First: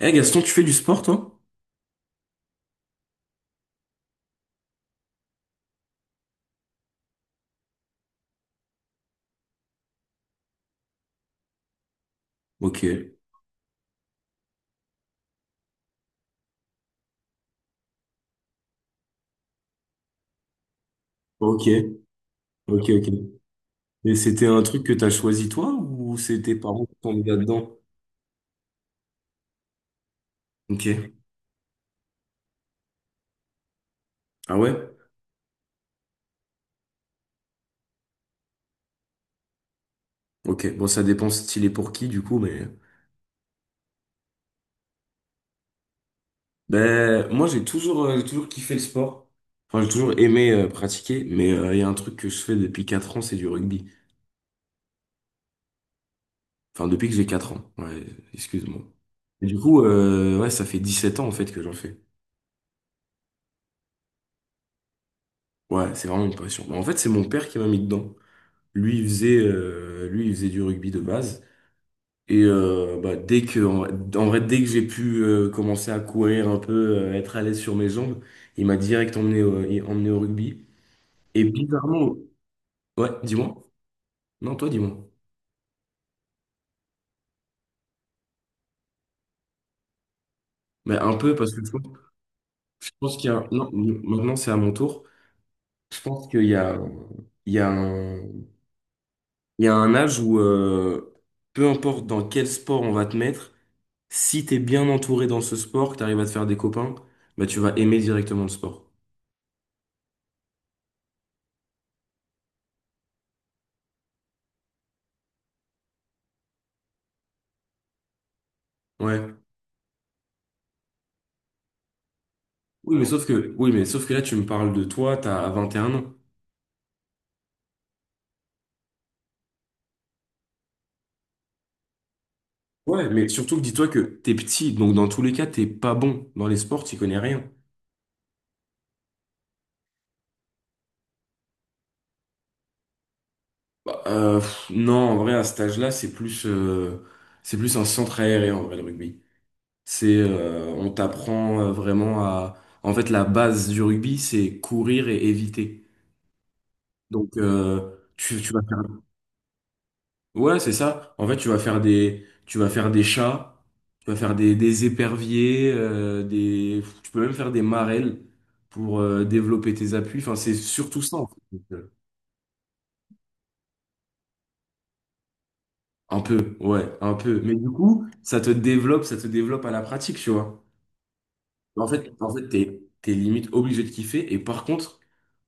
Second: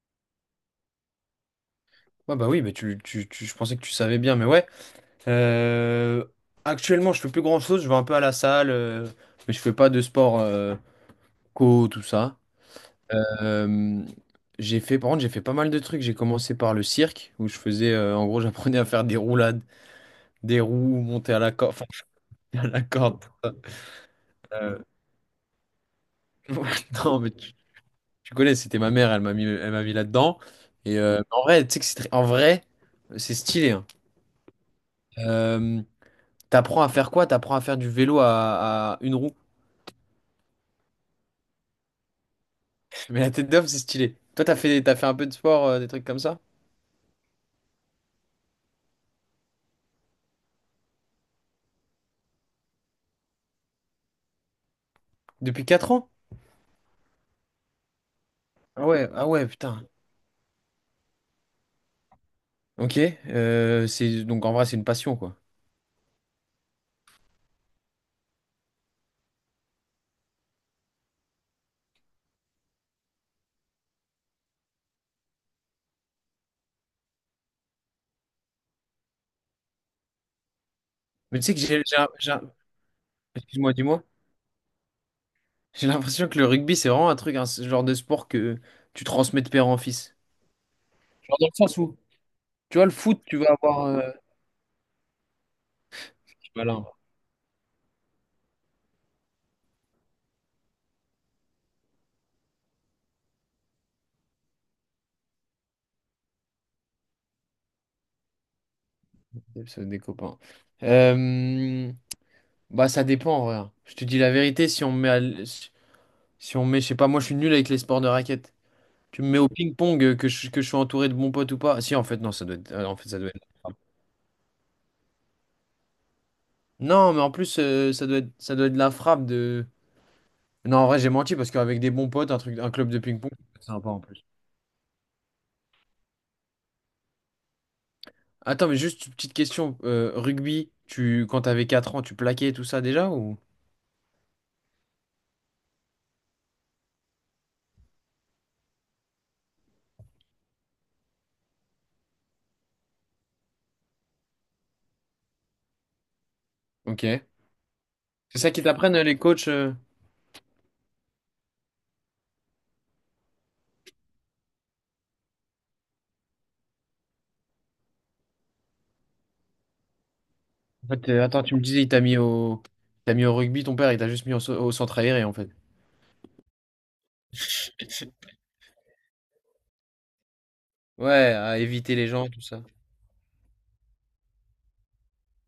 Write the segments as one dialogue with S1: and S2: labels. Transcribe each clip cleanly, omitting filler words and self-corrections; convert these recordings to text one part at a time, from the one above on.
S1: Eh Gaston, tu fais du sport, toi?
S2: Ouais, bah oui, mais je pensais que tu savais bien, mais ouais. Euh, Actuellement, je fais plus grand-chose, je vais un peu à la salle, mais je fais pas de sport tout ça.
S1: Ok,
S2: Euh, j'ai fait, par contre, j'ai fait pas mal de trucs. J'ai commencé par le cirque, où je faisais, en gros, j'apprenais à faire des roulades, des roues, monter à la
S1: ok,
S2: corde, enfin, à la
S1: ok, ok.
S2: corde.
S1: Et c'était un
S2: Euh,
S1: truc que t'as choisi toi ou c'est tes parents qui t'ont
S2: non,
S1: mis
S2: mais
S1: là-dedans?
S2: tu connais, c'était ma mère, elle m'a mis là-dedans. Et
S1: Ok.
S2: en vrai, tu sais que en vrai, c'est stylé, hein.
S1: Ah ouais?
S2: Euh, T'apprends à faire quoi? T'apprends à faire du vélo à une roue.
S1: Ok. Bon, ça dépend style et pour qui, du coup, mais.
S2: Mais la tête d'homme, c'est stylé. Toi, t'as fait un peu de sport, des trucs comme ça?
S1: Ben, moi, j'ai toujours kiffé le sport. Enfin, j'ai toujours aimé pratiquer, mais il y a un truc que je fais depuis 4 ans, c'est du rugby.
S2: Depuis 4 ans?
S1: Enfin, depuis que j'ai 4 ans. Ouais, excuse-moi.
S2: Ah ouais, ah
S1: Et
S2: ouais,
S1: du coup,
S2: putain.
S1: ouais, ça fait 17 ans, en fait, que j'en fais.
S2: Ok. Euh, c'est, donc en vrai, c'est une passion, quoi.
S1: Ouais, c'est vraiment une passion. Ben, en fait, c'est mon père qui m'a mis dedans. Lui, il faisait du rugby de base. Et bah, dès que, en, en vrai, dès que j'ai pu commencer à courir un peu, être à l'aise sur mes jambes, il m'a direct emmené au rugby.
S2: Mais
S1: Et
S2: tu sais que
S1: bizarrement, ouais, dis-moi.
S2: excuse-moi, dis-moi.
S1: Non, toi, dis-moi.
S2: J'ai l'impression que le rugby, c'est vraiment un truc, un ce genre de sport que tu transmets de père en fils.
S1: Mais un peu
S2: Genre dans
S1: parce
S2: le
S1: que je
S2: sens
S1: pense,
S2: où, tu vois,
S1: je
S2: le
S1: pense
S2: foot,
S1: qu'il y
S2: tu
S1: a,
S2: vas
S1: non,
S2: avoir,
S1: maintenant c'est à mon tour. Je pense
S2: je
S1: qu'il
S2: suis
S1: y a,
S2: malin, moi.
S1: il y a un, il y a un âge où, peu importe dans quel sport on va te mettre, si t'es bien entouré dans ce sport, que t'arrives à te faire des copains, bah tu vas aimer directement le sport.
S2: C'est des copains. Euh, Bah, ça dépend, en vrai, hein. Je te dis la vérité, si on me met à, l- si on met, je sais pas, moi je suis nul avec les sports de raquettes. Tu me
S1: Ouais.
S2: mets au ping-pong, que que je sois entouré de bons potes ou pas. Si, en fait, non, ça doit être,
S1: Oui,
S2: en
S1: mais
S2: fait, ça
S1: sauf
S2: doit être la
S1: que, oui,
S2: frappe.
S1: mais sauf que là, tu me parles de toi, t'as 21 ans.
S2: Non, mais en plus, ça doit être la frappe de. Non, en vrai, j'ai menti parce qu'avec des bons potes, un truc, un club de
S1: Ouais, mais
S2: ping-pong,
S1: surtout que
S2: c'est
S1: dis-toi
S2: sympa
S1: que
S2: en plus.
S1: t'es petit, donc dans tous les cas, t'es pas bon. Dans les sports, t'y connais rien.
S2: Attends, mais juste une petite question. Euh, rugby, tu, quand t'avais 4 ans, tu plaquais tout ça déjà ou?
S1: Bah, pff, non, en vrai, à cet âge-là, c'est plus un centre aéré, en vrai, le rugby. On t'apprend vraiment à, en fait, la base du rugby, c'est courir et éviter.
S2: Ok.
S1: Donc,
S2: C'est
S1: tu
S2: ça
S1: vas
S2: qu'ils
S1: faire.
S2: t'apprennent, les coachs.
S1: Ouais, c'est ça. En fait, tu vas faire des chats, tu vas faire des éperviers, tu peux même faire des marelles pour développer tes appuis. Enfin, c'est
S2: En
S1: surtout
S2: fait,
S1: ça, en
S2: attends, tu me
S1: fait.
S2: disais, il t'a mis au rugby, ton père, il t'a juste mis au centre aéré en fait.
S1: Un peu, ouais, un peu. Mais du coup, ça te développe à la pratique, tu vois.
S2: Ouais, à
S1: En
S2: éviter les
S1: fait,
S2: gens,
S1: en
S2: tout
S1: fait,
S2: ça.
S1: t'es limite obligé de kiffer. Et par contre,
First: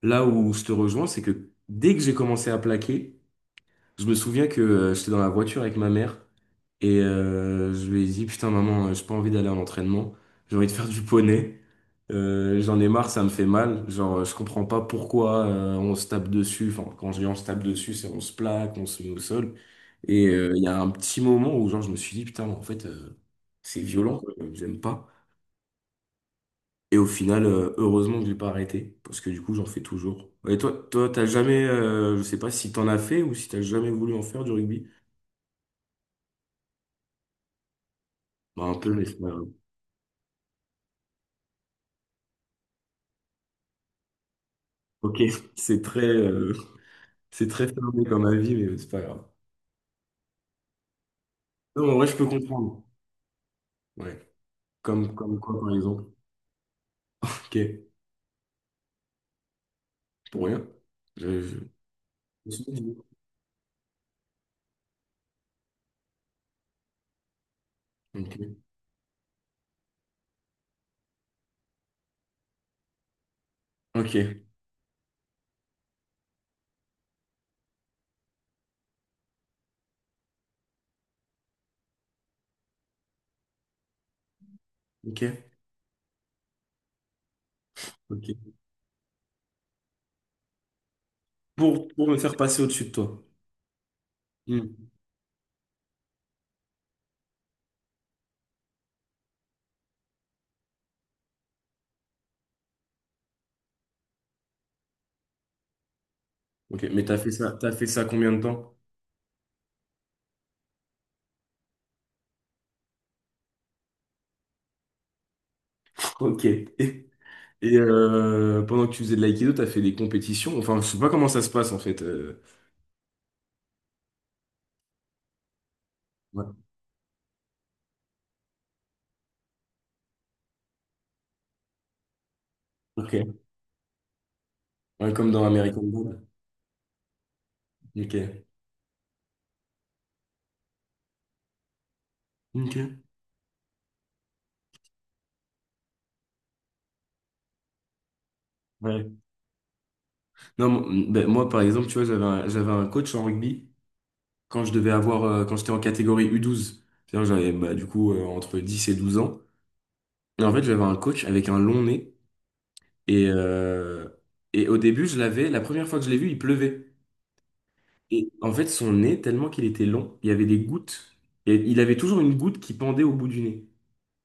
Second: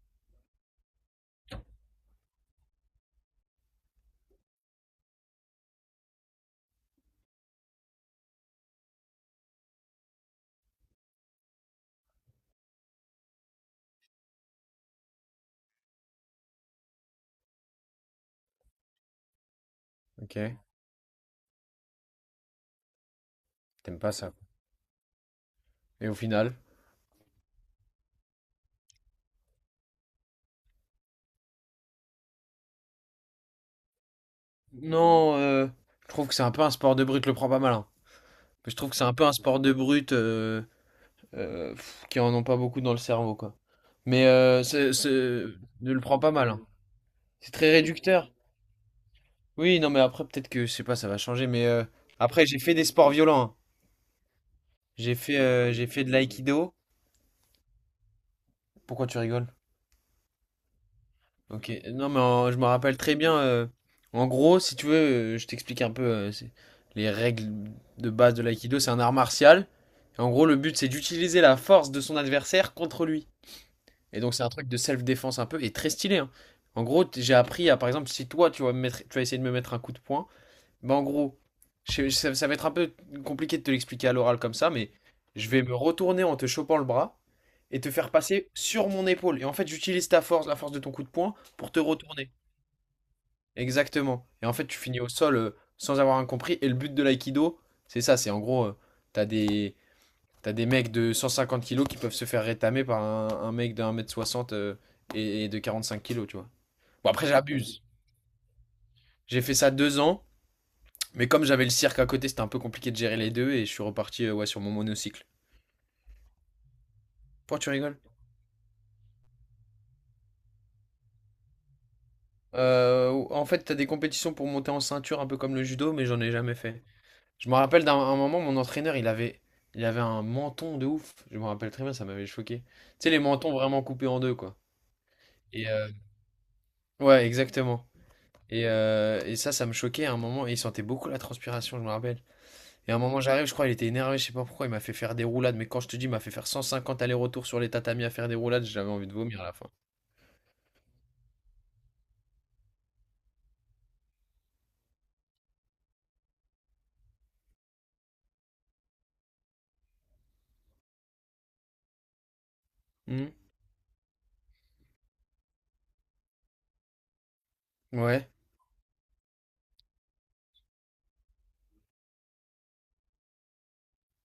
S1: là où je te rejoins, c'est que dès que j'ai commencé à plaquer, je me souviens que j'étais dans la voiture avec ma mère et je lui ai dit, putain maman, j'ai pas envie d'aller en entraînement, j'ai envie de faire du poney. J'en ai marre, ça me fait mal. Genre, je comprends pas pourquoi on se tape dessus. Enfin, quand je dis on se tape dessus, c'est on se plaque, on se met au sol. Et
S2: Ok.
S1: il y a un petit moment où genre je me suis dit, putain, en fait, c'est
S2: T'aimes pas
S1: violent,
S2: ça,
S1: quoi,
S2: quoi.
S1: j'aime pas.
S2: Et au final,
S1: Et au final, heureusement que j'ai pas arrêté, parce que du coup, j'en fais toujours. Et toi, t'as jamais, je sais pas si t'en as fait ou si t'as jamais voulu en faire du rugby.
S2: non, je trouve que c'est un peu un sport de brute, le prends pas mal, hein.
S1: Bah, un
S2: Je trouve
S1: peu,
S2: que c'est
S1: mais
S2: un
S1: c'est
S2: peu
S1: pas
S2: un
S1: grave.
S2: sport de brute, qui en ont pas beaucoup dans le cerveau, quoi. Mais c'est-
S1: Ok, c'est
S2: ne le
S1: très,
S2: prends pas mal,
S1: euh,
S2: hein.
S1: c'est
S2: C'est
S1: très
S2: très
S1: fermé comme
S2: réducteur.
S1: avis, mais c'est pas grave.
S2: Oui, non, mais après, peut-être que, je sais pas, ça va changer. Mais
S1: Non, en vrai, je peux
S2: après, j'ai fait
S1: comprendre.
S2: des sports violents, hein.
S1: Ouais. Comme, comme quoi, par
S2: J'ai
S1: exemple?
S2: fait de l'aïkido.
S1: Ok,
S2: Pourquoi tu rigoles?
S1: pour rien. Je
S2: Ok, non,
S1: me
S2: je
S1: suis
S2: me
S1: dit.
S2: rappelle très bien. Euh, en gros, si tu veux, je t'explique un peu, les règles de base de
S1: Ok,
S2: l'aïkido. C'est un art martial. Et en gros, le but c'est d'utiliser la force de son adversaire contre lui. Et donc c'est
S1: ok,
S2: un truc de self-défense un peu et très stylé, hein. En gros, j'ai appris à, par exemple, si toi tu vas me mettre, tu vas essayer de me mettre un coup de poing, bah en gros, ça, ça va être un peu compliqué de te l'expliquer à l'oral comme ça, mais
S1: ok.
S2: je vais me retourner en te chopant le bras et te faire passer
S1: Ok.
S2: sur mon épaule. Et en fait, j'utilise ta force, la force de ton coup de poing, pour te
S1: Pour me
S2: retourner.
S1: faire passer au-dessus de toi.
S2: Exactement. Et en fait, tu
S1: Hmm.
S2: finis au sol, sans avoir rien compris, et le but de l'aïkido, c'est ça, c'est en gros, tu des t'as des mecs de 150 kilos qui peuvent se faire rétamer par un mec de 1 mètre 60, et de 45 kilos, tu vois?
S1: Ok, mais
S2: Bon,
S1: t'as
S2: après
S1: fait ça, t'as
S2: j'abuse.
S1: fait ça combien de temps?
S2: J'ai fait ça 2 ans, mais comme j'avais le cirque à côté, c'était un peu compliqué de gérer les 2, et je suis reparti, ouais, sur mon monocycle.
S1: Ok. Et,
S2: Pourquoi tu
S1: et,
S2: rigoles?
S1: euh, pendant que tu faisais de l'aïkido, t'as fait des compétitions. Enfin, je sais pas comment ça se passe en fait.
S2: En fait, t'as des compétitions pour monter en ceinture un peu comme le judo, mais j'en ai
S1: Ouais.
S2: jamais fait. Je me rappelle d'un un moment, mon entraîneur, il avait un menton de ouf. Je me rappelle très bien, ça m'avait choqué. Tu sais,
S1: Ok.
S2: les mentons vraiment coupés en deux, quoi.
S1: Ouais, comme dans
S2: Et
S1: American Dad.
S2: ouais, exactement.
S1: Ok.
S2: Et ça, ça me choquait à un moment. Et il sentait beaucoup la transpiration, je me rappelle. Et à un
S1: Ok.
S2: moment, j'arrive, je crois, il était énervé, je sais pas pourquoi, il m'a fait faire des roulades. Mais quand je te dis, il m'a fait faire 150 allers-retours sur les tatamis à faire des roulades, j'avais envie de
S1: Ouais.
S2: vomir à la fin.
S1: Non, ben, moi, par exemple, tu vois, j'avais un coach en rugby quand je devais avoir, quand j'étais en catégorie U12. C'est-à-dire, j'avais, bah, du coup, entre 10 et 12 ans. Et en fait, j'avais un coach avec un long nez. Et,
S2: Mhm.
S1: euh, et au début, je l'avais, la première fois que je l'ai vu, il pleuvait. Et
S2: Ouais.
S1: en fait, son nez, tellement qu'il était long, il y avait des gouttes. Et il avait toujours une goutte qui pendait au bout du nez.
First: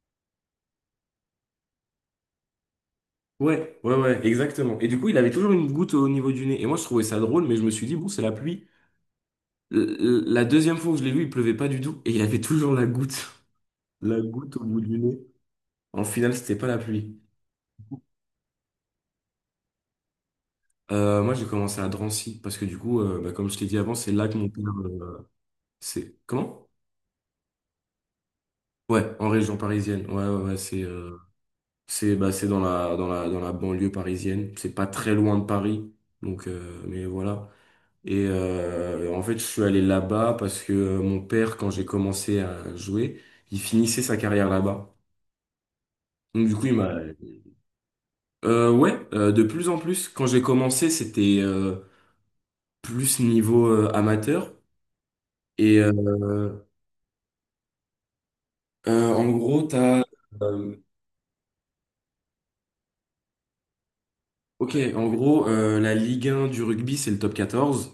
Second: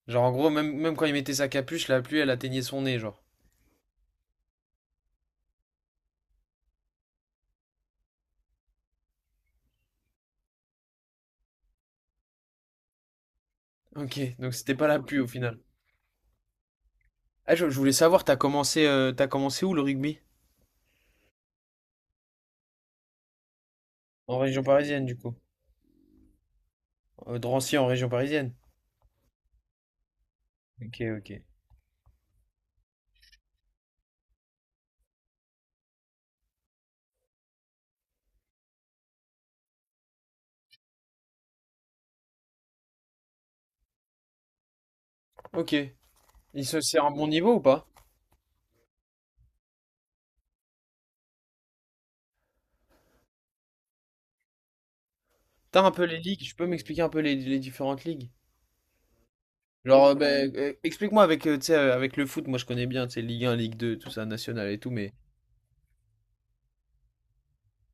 S2: Genre, en gros, même, même quand il mettait sa capuche, la pluie, elle atteignait son nez, genre.
S1: Ouais, ouais, ouais, exactement. Et du coup, il avait toujours une goutte au niveau du nez. Et moi, je trouvais ça drôle, mais je me suis dit, bon, c'est la pluie. La deuxième fois où je l'ai vu, il pleuvait pas du tout et il avait toujours la goutte. La
S2: Ok, donc
S1: goutte au
S2: c'était
S1: bout
S2: pas
S1: du
S2: la
S1: nez.
S2: pluie au final.
S1: En finale, c'était pas la pluie.
S2: Ah, je voulais savoir, t'as commencé où le rugby?
S1: Moi, j'ai commencé à Drancy parce que du coup, bah, comme je t'ai dit avant, c'est là que
S2: En
S1: mon père,
S2: région parisienne, du coup.
S1: c'est comment?
S2: Drancy en région parisienne.
S1: Ouais, en région parisienne. Ouais, ouais, ouais, c'est
S2: Ok,
S1: euh,
S2: ok.
S1: c'est bah, c'est dans la banlieue parisienne. C'est pas très loin de Paris, donc mais voilà. Et en fait, je suis allé là-bas parce que mon père, quand j'ai commencé à jouer, il finissait sa carrière là-bas.
S2: Ok.
S1: Donc du
S2: Et
S1: coup, il
S2: se
S1: m'a
S2: c'est un bon niveau ou pas?
S1: ouais, de plus en plus. Quand j'ai commencé, c'était plus niveau amateur. Et
S2: T'as un peu les ligues, je peux m'expliquer un peu les différentes ligues?
S1: en gros, t'as...
S2: Genre,
S1: euh,
S2: explique-moi avec, tu sais, avec le foot, moi je connais bien, tu sais, Ligue 1, Ligue 2, tout ça, national
S1: ok,
S2: et tout,
S1: en
S2: mais...
S1: gros, la Ligue 1 du rugby, c'est le top 14.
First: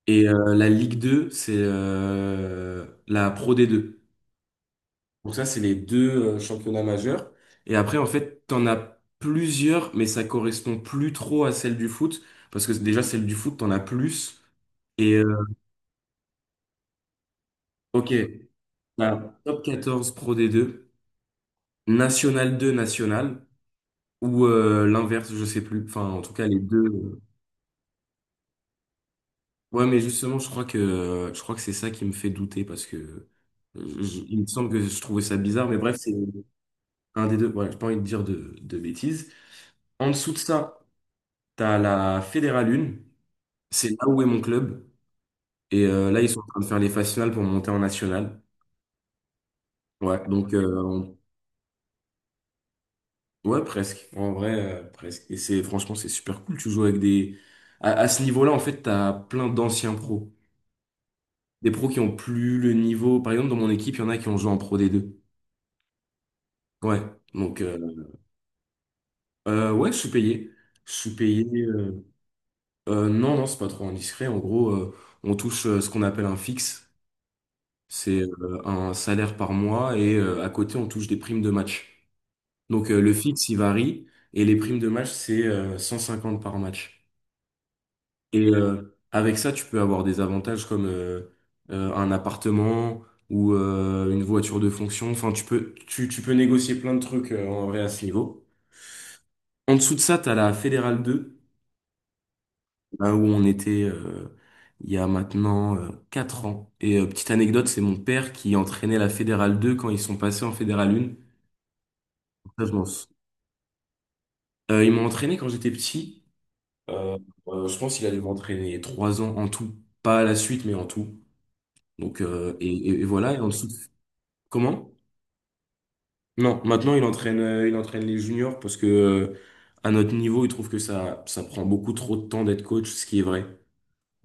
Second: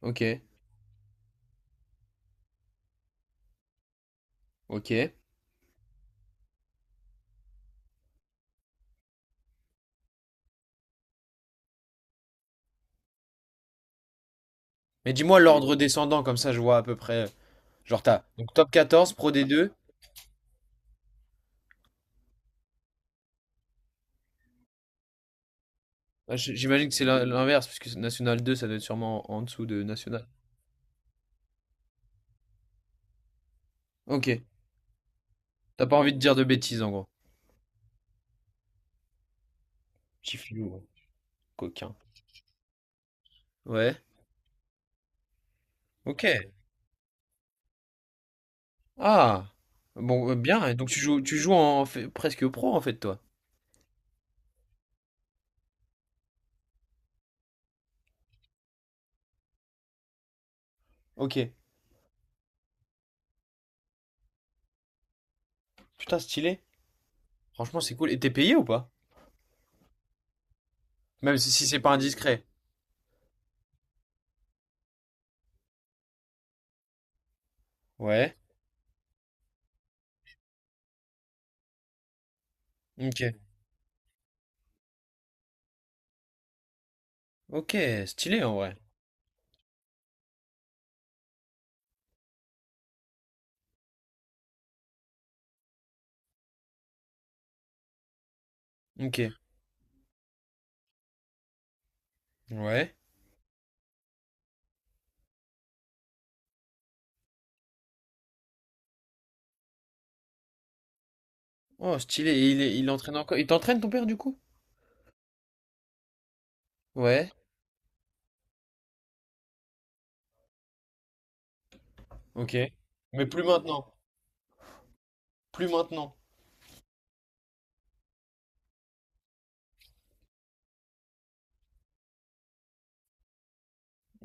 S2: Ok,
S1: Et la Ligue 2 c'est la Pro D2.
S2: ok.
S1: Donc ça, c'est les deux championnats majeurs. Et après, en fait, t'en as plusieurs, mais ça correspond plus trop à celle du foot. Parce que déjà, celle du foot, t'en as plus.
S2: Mais
S1: Et
S2: dis-moi l'ordre descendant, comme ça je vois à peu près... Genre
S1: ok,
S2: t'as, donc Top 14
S1: t'as
S2: Pro
S1: top
S2: D2.
S1: quatorze Pro D2, National 2, National. Ou l'inverse, je sais plus. Enfin, en tout
S2: Ah,
S1: cas, les deux.
S2: j'imagine que c'est l'inverse, parce que National 2, ça doit être sûrement en dessous de
S1: Ouais, mais
S2: National.
S1: justement, je crois que c'est ça qui me fait douter parce que
S2: Ok,
S1: il me semble que je trouvais ça bizarre, mais
S2: t'as
S1: bref,
S2: pas
S1: c'est
S2: envie de dire de bêtises en gros.
S1: un des deux. Voilà, j'ai pas envie de dire de bêtises. En dessous
S2: Petit
S1: de
S2: filou,
S1: ça,
S2: hein.
S1: t'as
S2: Coquin.
S1: la Fédérale 1. C'est
S2: Ouais,
S1: là où est mon club. Et là, ils sont en
S2: ok.
S1: train de faire les phases finales pour monter en national.
S2: Ah!
S1: Ouais,
S2: Bon,
S1: donc
S2: bien. Donc tu joues, tu joues presque pro en fait, toi.
S1: ouais, presque. En vrai, presque. Et c'est franchement, c'est super cool. Tu joues avec des. À ce niveau-là, en fait, t'as plein d'anciens pros.
S2: Ok.
S1: Des pros qui ont plus le niveau. Par exemple, dans mon équipe, il y en a qui ont joué en Pro D2.
S2: Putain, stylé.
S1: Ouais. Donc,
S2: Franchement, c'est cool. Et t'es payé ou pas?
S1: ouais, je suis payé. Je suis
S2: Même
S1: payé.
S2: si c'est pas
S1: euh,
S2: indiscret.
S1: euh, non, non, c'est pas trop indiscret. En gros, on touche ce qu'on appelle un fixe. C'est
S2: Ouais.
S1: un salaire par mois et à côté, on touche des primes de match. Donc, le
S2: Ok.
S1: fixe, il varie et les primes de match, c'est 150 par match.
S2: Ok, stylé
S1: Et
S2: en vrai.
S1: avec ça, tu peux avoir des avantages comme un appartement ou une voiture de fonction. Enfin, tu peux négocier plein de trucs en vrai à ce niveau.
S2: Ok.
S1: En dessous de ça, tu as la Fédérale 2,
S2: Ouais.
S1: là où on était il y a maintenant 4 ans. Et petite anecdote, c'est mon père qui entraînait la Fédérale 2 quand ils sont passés en Fédérale 1.
S2: Oh, stylé. Et
S1: Ça, je m'en
S2: il
S1: sou-
S2: entraîne encore. Il t'entraîne, ton père, du coup?
S1: Ils m'ont entraîné quand j'étais petit. Euh,
S2: Ouais.
S1: je pense qu'il a dû m'entraîner 3 ans en tout. Pas à la suite, mais en tout. Donc,
S2: Ok.
S1: et
S2: Mais
S1: voilà. Et
S2: plus
S1: en dessous.
S2: maintenant.
S1: Comment?
S2: Plus maintenant.
S1: Non, maintenant il entraîne les juniors parce que à notre niveau, il trouve que ça prend beaucoup trop de temps d'être coach, ce qui est vrai.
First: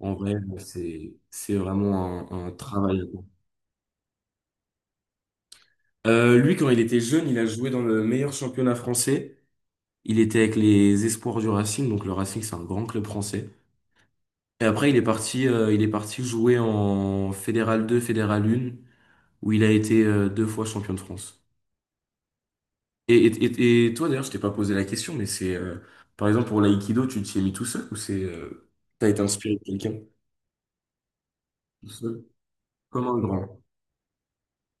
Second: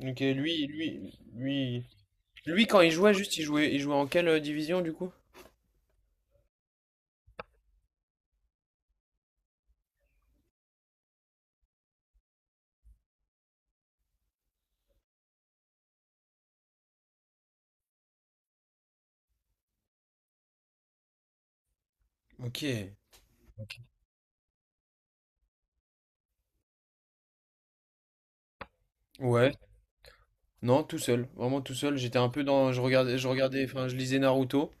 S1: En vrai, c'est vraiment un
S2: Lui, quand il
S1: travail.
S2: jouait, juste, il jouait en quelle division du coup?
S1: Lui, quand il était jeune, il a joué dans le meilleur championnat français. Il était avec les Espoirs du Racing, donc le Racing, c'est un grand club français. Et après, il est parti jouer en Fédéral 2, Fédéral 1, où il a été deux fois champion de France.
S2: Ok.
S1: Et toi, d'ailleurs, je t'ai pas posé la question, mais c'est, par exemple, pour l'aïkido, tu t'y es mis tout seul ou c'est, t'as été
S2: Ouais.
S1: inspiré de quelqu'un
S2: Non, tout seul. Vraiment tout
S1: tout
S2: seul. J'étais
S1: seul?
S2: un peu dans.
S1: Comme un
S2: Je
S1: grand.
S2: regardais, enfin, je lisais Naruto.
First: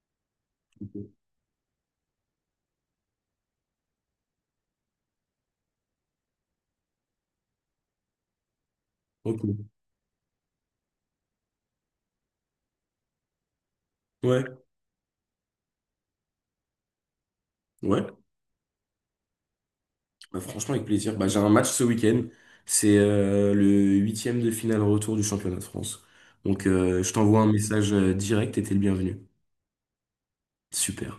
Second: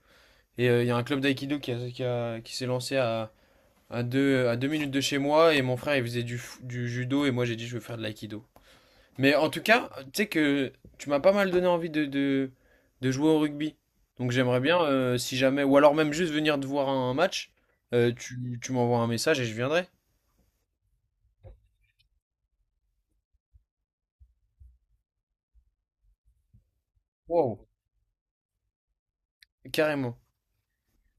S2: Et il y a un
S1: Ok.
S2: club d'aïkido qui s'est lancé à 2 minutes de chez moi. Et mon frère, il faisait du judo. Et moi, j'ai dit, je veux faire de l'aïkido. Mais
S1: Ok.
S2: en tout cas, tu sais que tu m'as pas mal donné envie de jouer au rugby. Donc
S1: Ouais.
S2: j'aimerais bien, si jamais, ou alors même juste venir te voir un match,
S1: Ouais.
S2: tu m'envoies un message et je viendrai.
S1: Bah, franchement, avec plaisir. Bah, j'ai un match ce week-end. C'est le huitième de finale retour du championnat de France. Donc, je t'envoie un
S2: Wow.
S1: message direct et t'es le bienvenu.
S2: Carrément.
S1: Super.